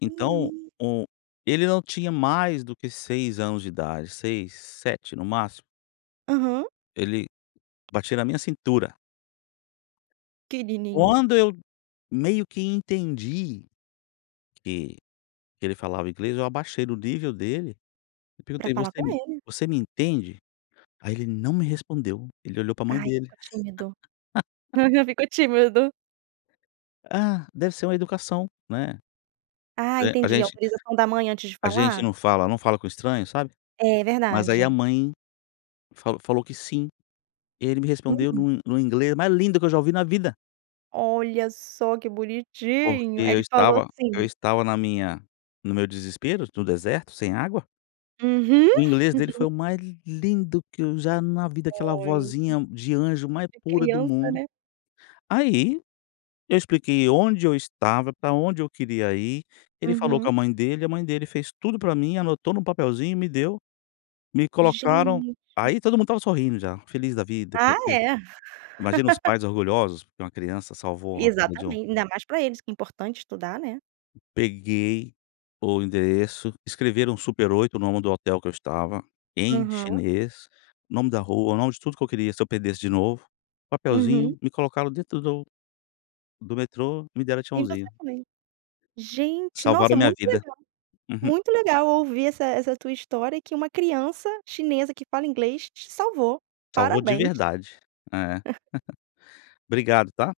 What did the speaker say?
Então, Menino. o ele não tinha mais do que 6 anos de idade, 6, 7 no máximo. Aham. Ele batia na minha cintura. Pequenininho. Quando eu meio que entendi, que que ele falava inglês, eu abaixei do nível dele, eu Para perguntei: falar "Você com me ele. você me entende"? Aí ele não me respondeu, ele olhou para mãe Ai, dele. ficou tímido, aham, ficou tímido. Ah, deve ser uma educação, né, Ah a entendi, gente autorização da mãe antes de a gente falar? não fala, não fala com estranhos, sabe, É mas aí a verdade. mãe, falou falou que sim, e ele me respondeu Hum. no no inglês mais lindo que eu já ouvi na vida. Olha só, que Porque bonitinho eu ele falou estava eu sim. estava na minha no meu desespero, no deserto, sem água. Uhum. O inglês dele, foi o mais lindo que eu já na vida, aquela Oi, vozinha de anjo, mais é pura do criança, mundo. né. Aí, eu expliquei onde eu estava, para onde eu queria ir, ele falou com a Uhum. mãe dele, a mãe dele fez tudo para mim. Anotou em um papelzinho, e me deu, me colocaram Gente! aí todo mundo estava sorrindo já, feliz da vida Ah porque, é! imagina os pais orgulhosos porque uma criança salvou a vida de um Exatamente, ainda mais para eles que é importante estudar, né. Peguei o endereço, escreveram Super 8 o nome do hotel que eu estava, em Uhum. chinês, o nome da rua, o nome de tudo que eu queria, se eu perdesse de novo, papelzinho, Uhum. me colocaram dentro do do metrô, me deram E você tchauzinho. também. Gente, Salvaram nossa, a minha muito vida, legal, uhum. muito legal ouvir essa essa tua história, que uma criança chinesa, que fala inglês te salvou, Salvou de parabéns. verdade, eh, obrigado, tá.